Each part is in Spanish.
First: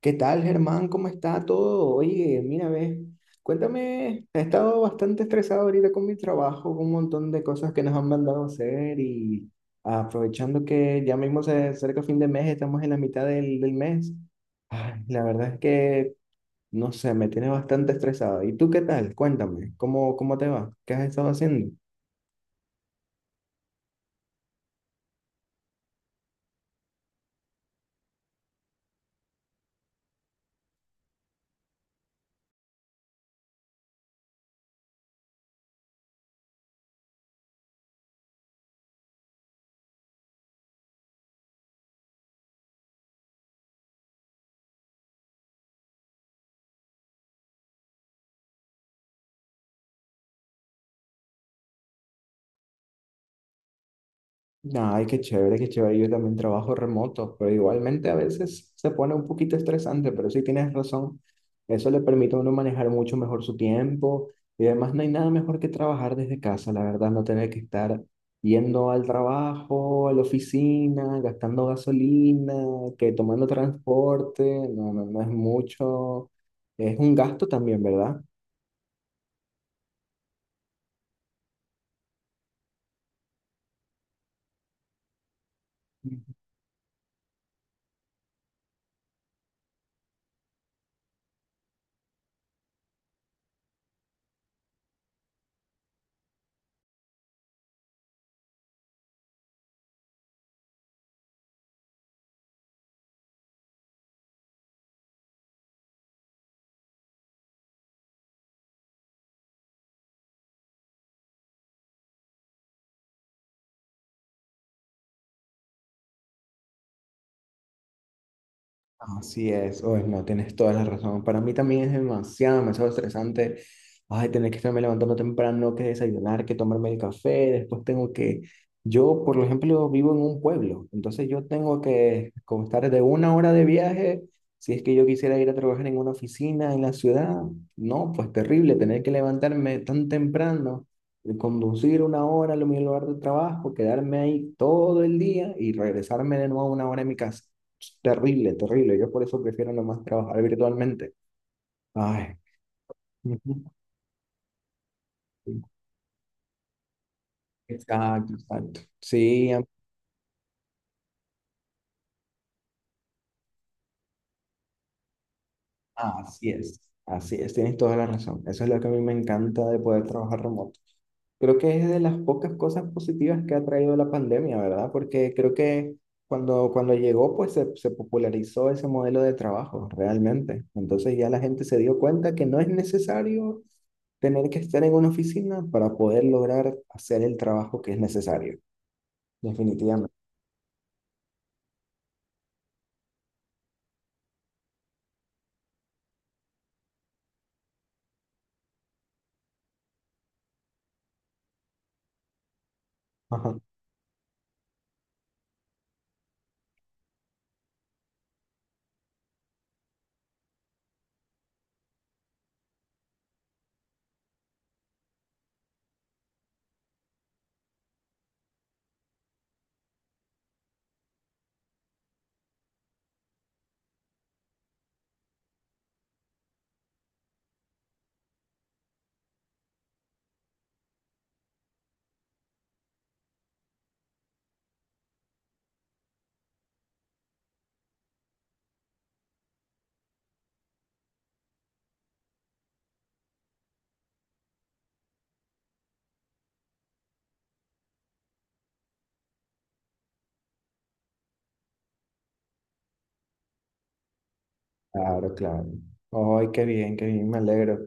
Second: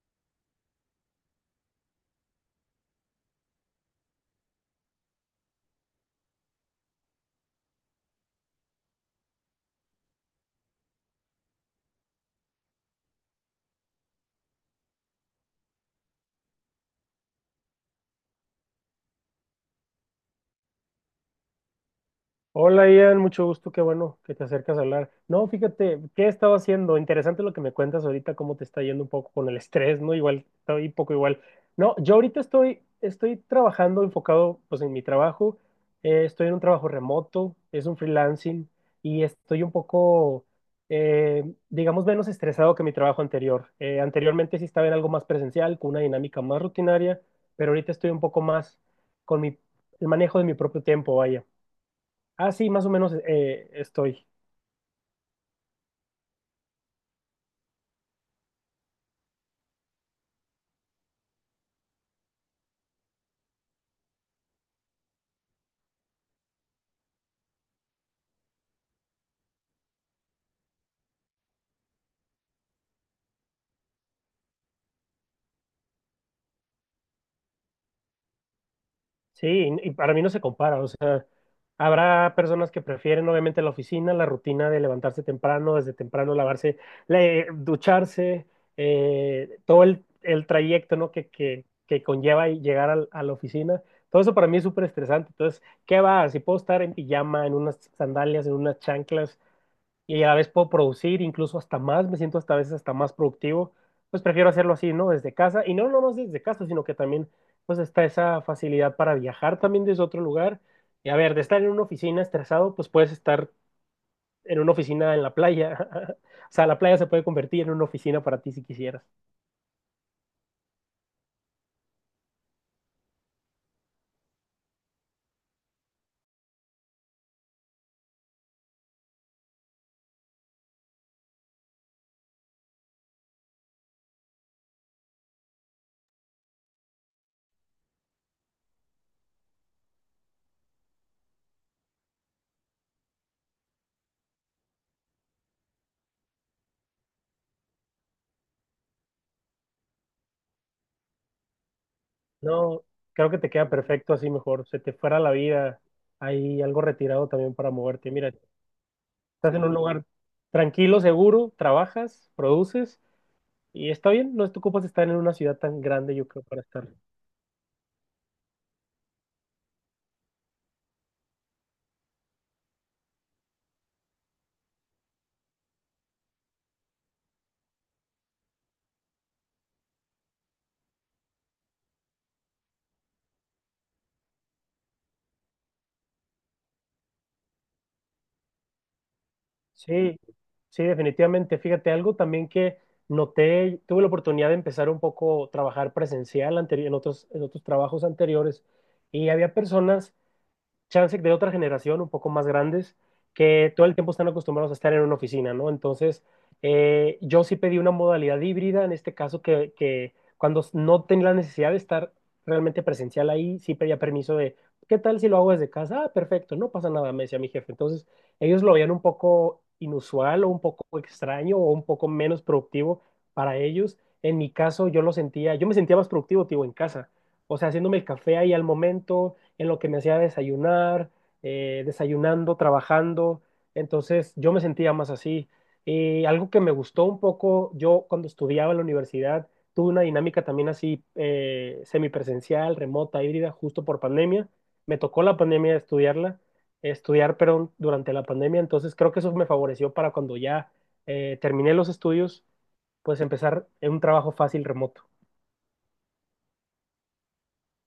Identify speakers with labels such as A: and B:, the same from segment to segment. A: ¿Qué tal, Germán? ¿Cómo está todo? Oye, mira, ve, cuéntame, he estado bastante estresado ahorita con mi trabajo, con un montón de cosas que nos han mandado a hacer y aprovechando que ya mismo se acerca fin de mes, estamos en la mitad del mes. Ay, la verdad es que, no sé, me tiene bastante estresado. ¿Y tú qué tal? Cuéntame, ¿cómo te va? ¿Qué has estado haciendo?
B: Hola Ian, mucho gusto, qué bueno que te acercas a hablar. No, fíjate, ¿qué he estado haciendo? Interesante lo que me cuentas ahorita, cómo te está yendo un poco con el estrés, ¿no? Igual, estoy un poco igual. No, yo ahorita estoy trabajando enfocado pues en mi trabajo. Estoy en un trabajo remoto, es un freelancing y estoy un poco, eh, digamos, menos estresado que mi trabajo anterior. Anteriormente sí estaba en algo más presencial, con una dinámica más rutinaria, pero ahorita estoy un poco más con mi, el manejo de mi propio tiempo, vaya. Ah, sí, más o menos estoy.
A: Ay, qué chévere, qué chévere. Yo también trabajo remoto, pero igualmente a veces se pone un poquito estresante, pero sí tienes razón. Eso le permite a uno manejar mucho mejor su tiempo y además no hay nada mejor que trabajar desde casa, la verdad, no tener que estar yendo al trabajo, a la oficina, gastando gasolina, que tomando transporte, no, no, no es mucho. Es un gasto también, ¿verdad?
B: Sí, y para mí no se compara. O sea, habrá personas que prefieren obviamente la oficina, la rutina de levantarse temprano, desde temprano lavarse, ducharse, todo el trayecto, ¿no? que conlleva y llegar a la oficina. Todo eso para mí es súper estresante. Entonces, ¿qué va? Si puedo estar en pijama, en unas sandalias, en unas chanclas, y a la vez puedo producir incluso hasta más, me siento hasta a veces hasta más productivo, pues prefiero hacerlo así, ¿no? Desde casa, y no nomás desde casa, sino que también pues está esa facilidad para viajar también desde otro lugar. Y a ver, de estar en una oficina estresado, pues puedes estar en una oficina en la playa. O sea, la playa se puede convertir en una oficina para ti si quisieras.
A: Así es, oye, no, tienes toda la razón. Para mí también es demasiado, demasiado estresante. Ay, tener que estarme levantando temprano, que desayunar, que tomarme el café, después tengo que... Yo, por ejemplo, vivo en un pueblo, entonces yo tengo que constar de una hora de viaje, si es que yo quisiera ir a trabajar en una oficina en la ciudad, no, pues terrible, tener que levantarme tan temprano, conducir una hora a mi lugar de trabajo, quedarme ahí todo el día y regresarme de nuevo una hora a mi casa. Terrible, terrible. Yo por eso prefiero nomás trabajar virtualmente. Ay.
B: No, creo que te queda
A: Ujú.
B: perfecto así mejor. Se te fuera la vida, hay algo retirado también para moverte.
A: Exacto,
B: Mira,
A: exacto. Sí,
B: estás en un lugar tranquilo, seguro, trabajas, produces. Y está bien, no te ocupas estar en una ciudad tan grande, yo creo,
A: así
B: para
A: es,
B: estar.
A: así es, tienes toda la razón. Eso es lo que a mí me encanta de poder trabajar remoto. Creo que es de las pocas cosas positivas que ha traído la pandemia, ¿verdad? Porque creo que cuando llegó, pues se popularizó ese modelo de trabajo realmente. Entonces ya la gente se dio cuenta que no es necesario tener que estar en una oficina para poder lograr hacer el trabajo que es necesario, definitivamente.
B: Sí, sí, definitivamente. Fíjate, algo también que noté, tuve la oportunidad de empezar un poco a trabajar presencial en otros trabajos anteriores y había personas chance de otra generación, un poco más grandes, que todo el tiempo están acostumbrados a estar en una oficina, ¿no? Entonces, yo sí pedí una modalidad híbrida, en este caso que cuando no tenía la necesidad de estar realmente presencial ahí, sí pedía permiso de, ¿qué tal si lo hago desde casa? Ah, perfecto, no pasa nada, me decía mi jefe. Entonces, ellos lo veían un poco inusual o un poco extraño o un poco menos productivo para ellos. En mi caso, yo lo sentía, yo me sentía más productivo, tío, en casa. O sea, haciéndome el café ahí al momento, en lo que me hacía desayunar, desayunando, trabajando. Entonces yo me sentía más así. Y algo que me gustó un poco, yo cuando estudiaba en la universidad, tuve una dinámica también así semipresencial, remota, híbrida, justo por pandemia. Me tocó la pandemia estudiarla, estudiar, pero durante la pandemia. Entonces creo que eso me favoreció para cuando ya terminé los estudios, pues empezar en un trabajo fácil remoto.
A: Claro, claro. Ay, qué bien, me alegro.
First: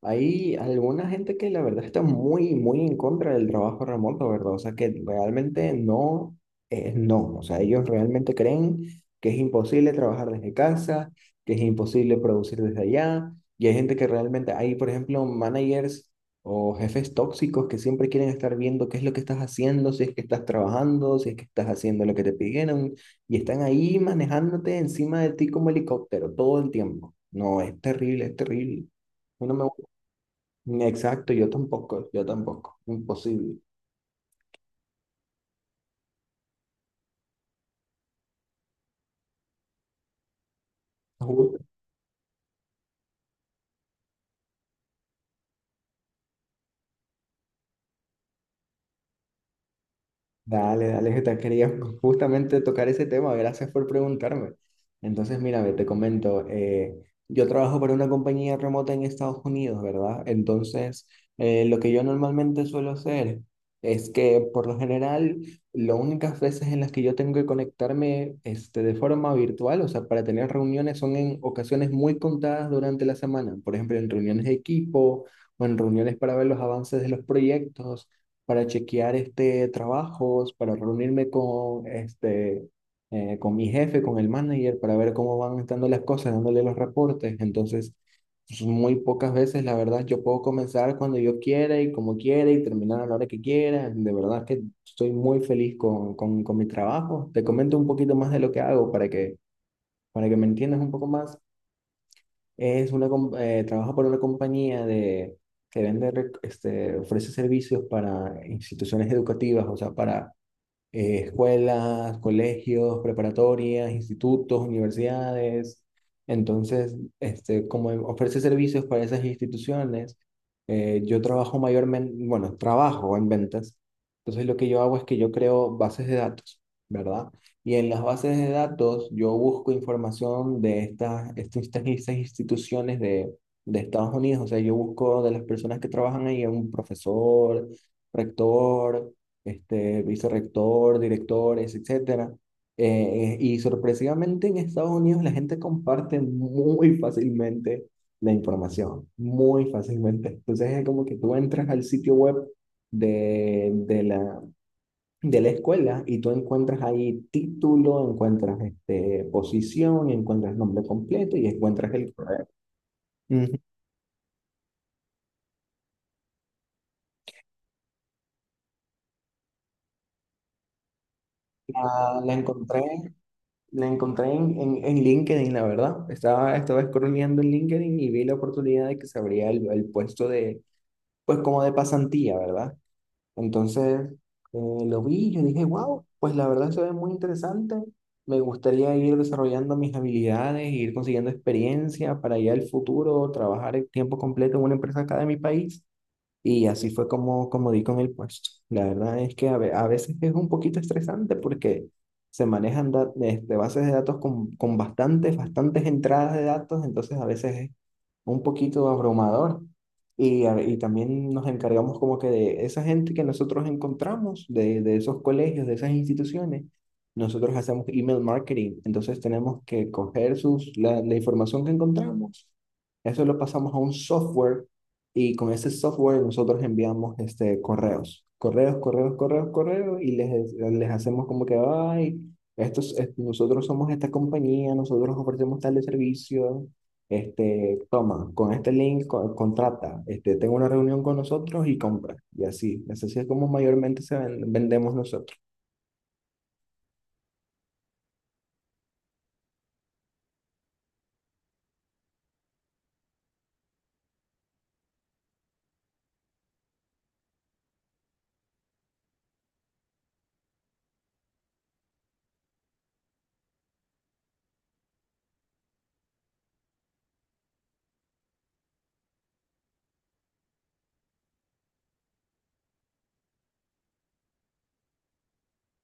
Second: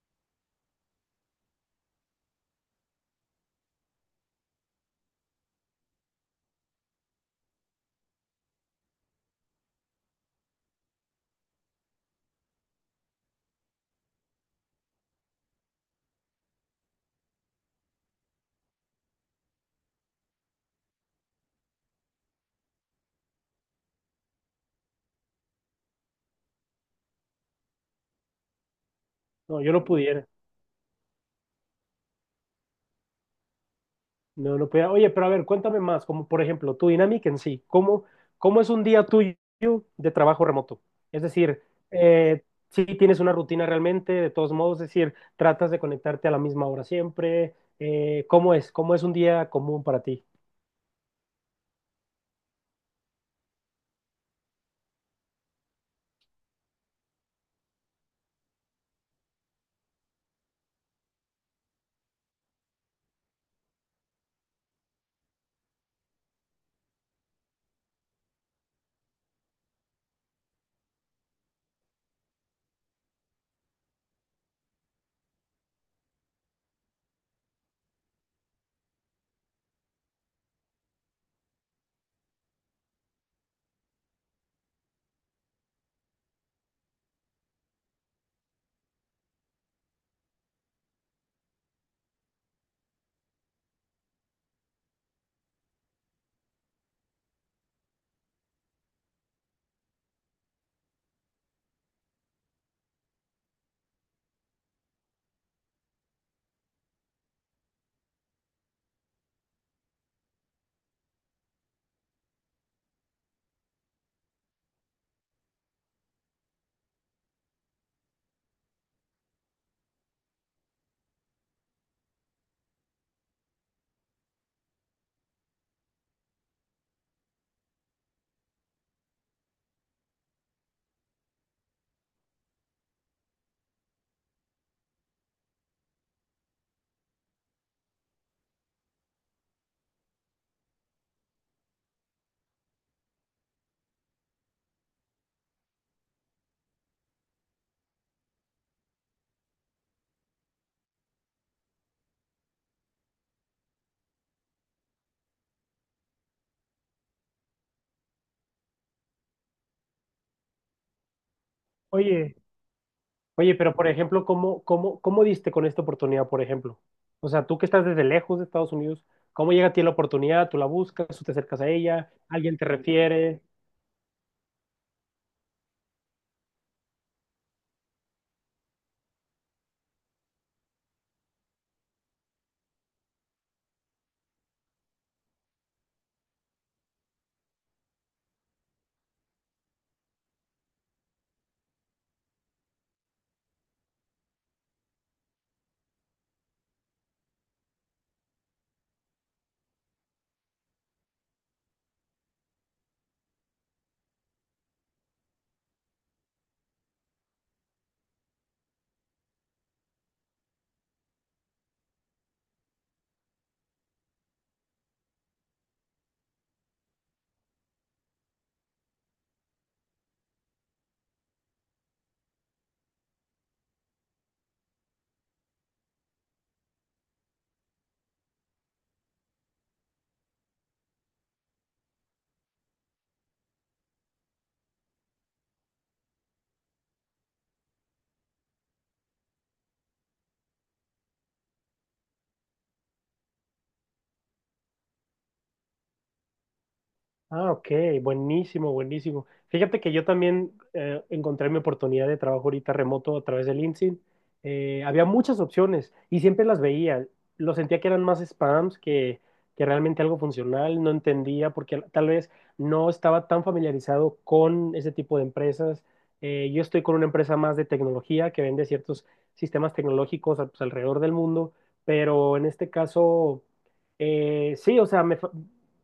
A: Hay alguna gente que la verdad está muy, muy en contra del trabajo remoto, ¿verdad? O sea, que realmente no, es no. O sea, ellos realmente creen que es imposible trabajar desde casa, que es imposible producir desde allá. Y hay gente que realmente, hay, por ejemplo, managers o jefes tóxicos que siempre quieren estar viendo qué es lo que estás haciendo, si es que estás trabajando, si es que estás haciendo lo que te pidieron y están ahí manejándote encima de ti como helicóptero todo el tiempo. No, es terrible, es terrible. Yo no
B: No, yo no pudiera.
A: me... Exacto, yo tampoco, yo tampoco. Imposible.
B: No, no podía. Oye, pero a ver, cuéntame más, como por ejemplo, tu dinámica en sí, ¿cómo es un día tuyo de trabajo remoto? Es decir, eh, si tienes una rutina realmente, de todos modos, es decir, tratas de conectarte a la misma hora siempre, ¿cómo es? ¿Cómo es un día común para ti?
A: Dale, dale, que te quería justamente tocar ese tema, gracias por preguntarme. Entonces, mira, ve, te comento, yo trabajo para una compañía remota en Estados Unidos, ¿verdad? Entonces, lo que yo normalmente suelo hacer es que, por lo general, las únicas veces en las que yo tengo que conectarme, este, de forma virtual, o sea, para tener reuniones, son en ocasiones muy contadas durante la semana, por ejemplo, en reuniones de equipo o en reuniones para ver los avances de los proyectos para chequear este, trabajos, para reunirme con, este, con mi jefe, con el manager, para ver cómo van estando las cosas, dándole los reportes. Entonces, pues, muy pocas veces, la verdad, yo puedo comenzar cuando yo quiera y como quiera y terminar a la hora que quiera. De verdad que estoy muy feliz con mi trabajo. Te comento un poquito más de lo que hago para que me entiendas un poco más. Es una, trabaja para una compañía de, que vende, este, ofrece servicios para instituciones educativas, o sea, para escuelas, colegios, preparatorias, institutos, universidades. Entonces, este, como ofrece servicios para esas instituciones, yo trabajo mayormente, bueno, trabajo en ventas. Entonces, lo que yo hago es que yo creo bases de datos, ¿verdad? Y en las bases de datos yo busco información de estas instituciones de Estados Unidos. O sea, yo busco de las personas que trabajan ahí, un profesor, rector este, vicerrector, directores, etcétera. Y sorpresivamente en Estados Unidos la gente comparte muy fácilmente la información, muy fácilmente. Entonces es como que tú entras al sitio web de, de la, de la escuela y tú encuentras ahí título, encuentras este, posición, encuentras nombre completo y encuentras el
B: Oye,
A: correo.
B: Oye,
A: Ujú.
B: pero por ejemplo, ¿cómo diste con esta oportunidad, por ejemplo? O sea, tú que estás desde lejos de Estados Unidos, ¿cómo llega a ti la oportunidad? ¿Tú la buscas? ¿Tú te acercas a ella?
A: La, la
B: ¿Alguien te
A: encontré
B: refiere?
A: La encontré en LinkedIn, la verdad. Estaba scrolleando en LinkedIn y vi la oportunidad de que se abría el puesto de, pues como de pasantía, ¿verdad? Entonces eh, lo vi y yo dije, wow, pues la verdad se ve muy interesante. Me gustaría ir desarrollando mis habilidades, ir consiguiendo experiencia para ya el futuro, trabajar en tiempo completo en una empresa acá de mi país. Y así fue como, como di con el puesto. La verdad es que a, a veces es un poquito estresante porque se manejan este, bases de datos con bastantes, bastantes entradas de datos, entonces a veces es un poquito abrumador. Y, y también nos encargamos como que de esa gente que nosotros encontramos, de esos colegios, de esas instituciones, nosotros hacemos email marketing, entonces tenemos que coger sus, la información que encontramos. Eso lo pasamos a un software y con ese software nosotros enviamos este, correos, correos, correos, correos, correos, y les hacemos como que, ay, estos, nosotros somos esta compañía, nosotros ofrecemos tal de servicio, este, toma, con este link contrata, este, tengo una reunión con nosotros y compra, y así, así es como mayormente se vendemos nosotros.
B: Ah, ok, buenísimo, buenísimo. Fíjate que yo también encontré mi oportunidad de trabajo ahorita remoto a través del LinkedIn. Había muchas opciones y siempre las veía. Lo sentía que eran más spams que realmente algo funcional. No entendía porque tal vez no estaba tan familiarizado con ese tipo de empresas. Yo estoy con una empresa más de tecnología que vende ciertos sistemas tecnológicos ah, pues, alrededor del mundo, pero en este caso... Sí, o sea,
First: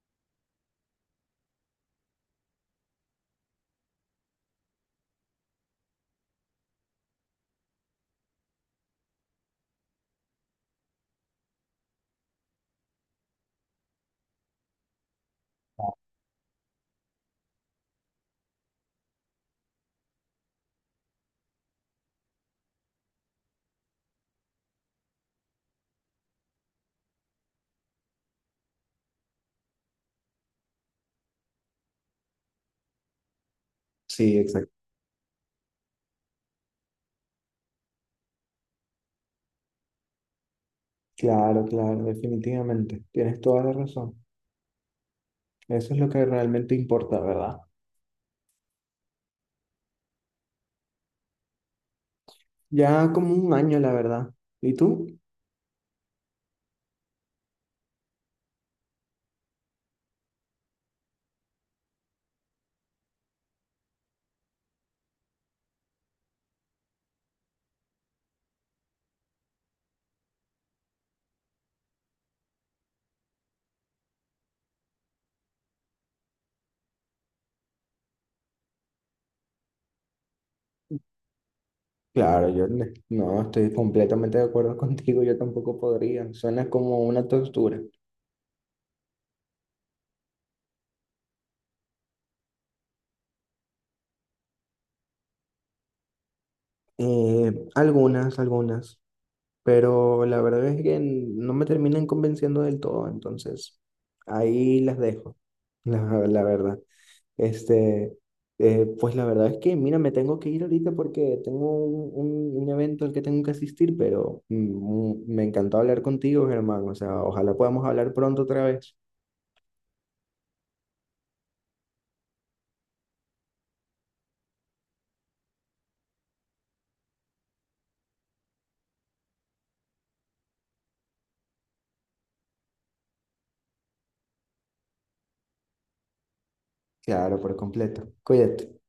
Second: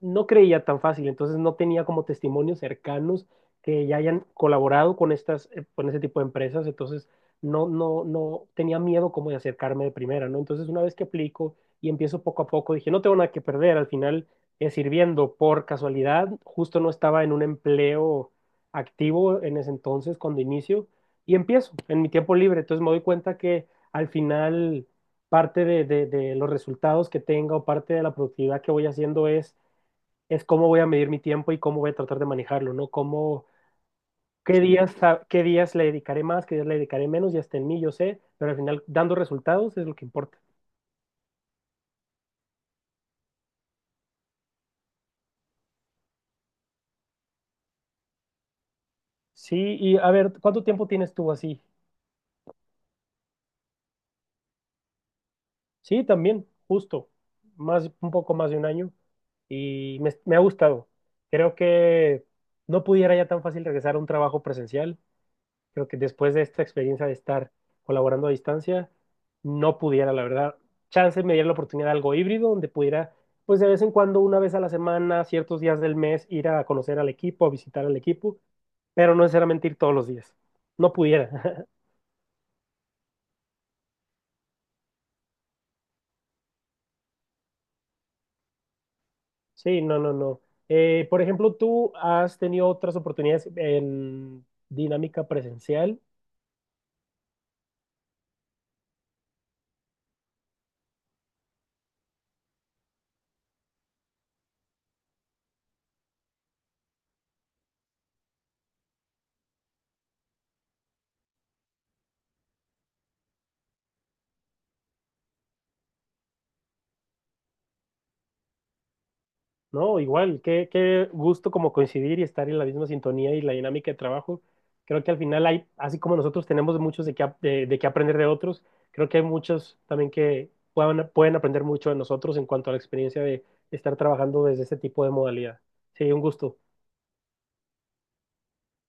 B: no creía tan fácil, entonces no tenía como testimonios cercanos que ya hayan colaborado con con ese tipo de empresas, entonces no tenía miedo como de acercarme de primera, ¿no? Entonces una vez que aplico y empiezo poco a poco, dije, no tengo nada que perder, al final sirviendo por casualidad, justo no estaba en un empleo activo en ese entonces cuando inicio y empiezo en mi tiempo libre, entonces me doy cuenta que al final parte de los resultados que tenga o parte de la productividad que voy haciendo es cómo voy a medir mi tiempo y cómo voy a tratar de manejarlo, ¿no?
A: Sí,
B: Qué
A: exacto.
B: días, qué días le dedicaré más, qué días le dedicaré menos, ya está en mí, yo sé, pero al final dando resultados es lo que importa.
A: Claro, claro, definitivamente, tienes toda la razón. Eso es lo que realmente importa, ¿verdad?
B: Sí, y a ver, ¿cuánto tiempo tienes tú así?
A: Ya como un año, la verdad. ¿Y tú?
B: Sí, también, justo, un poco más de un año y me ha gustado. Creo que no pudiera ya tan fácil regresar a un trabajo presencial. Creo que después de esta experiencia de estar colaborando a distancia, no pudiera, la verdad. Chance me diera la oportunidad de algo híbrido donde pudiera, pues de vez en cuando, una vez a la semana, ciertos días del mes, ir a conocer al equipo, a visitar al equipo, pero no necesariamente ir todos los días. No pudiera.
A: Claro, yo no estoy completamente de acuerdo contigo, yo tampoco podría, suena como una tortura.
B: Sí, no, no, no. Por ejemplo, ¿tú has tenido otras oportunidades en dinámica presencial?
A: Algunas, algunas, pero la verdad es que no me terminan convenciendo del todo, entonces ahí las dejo, la, la verdad. Este, pues la verdad es que, mira, me tengo que ir ahorita porque tengo un, un evento al que tengo que asistir, pero mm, me encantó hablar contigo, Germán, o sea, ojalá podamos hablar pronto otra vez.
B: No, igual, qué gusto como coincidir y estar en la misma sintonía y la dinámica de trabajo. Creo que al final hay, así como nosotros tenemos muchos de qué aprender de otros, creo que hay muchos también que pueden aprender mucho de nosotros en cuanto a la experiencia de estar trabajando desde este tipo de modalidad. Sí, un gusto.
A: Claro, por completo. Cuídate.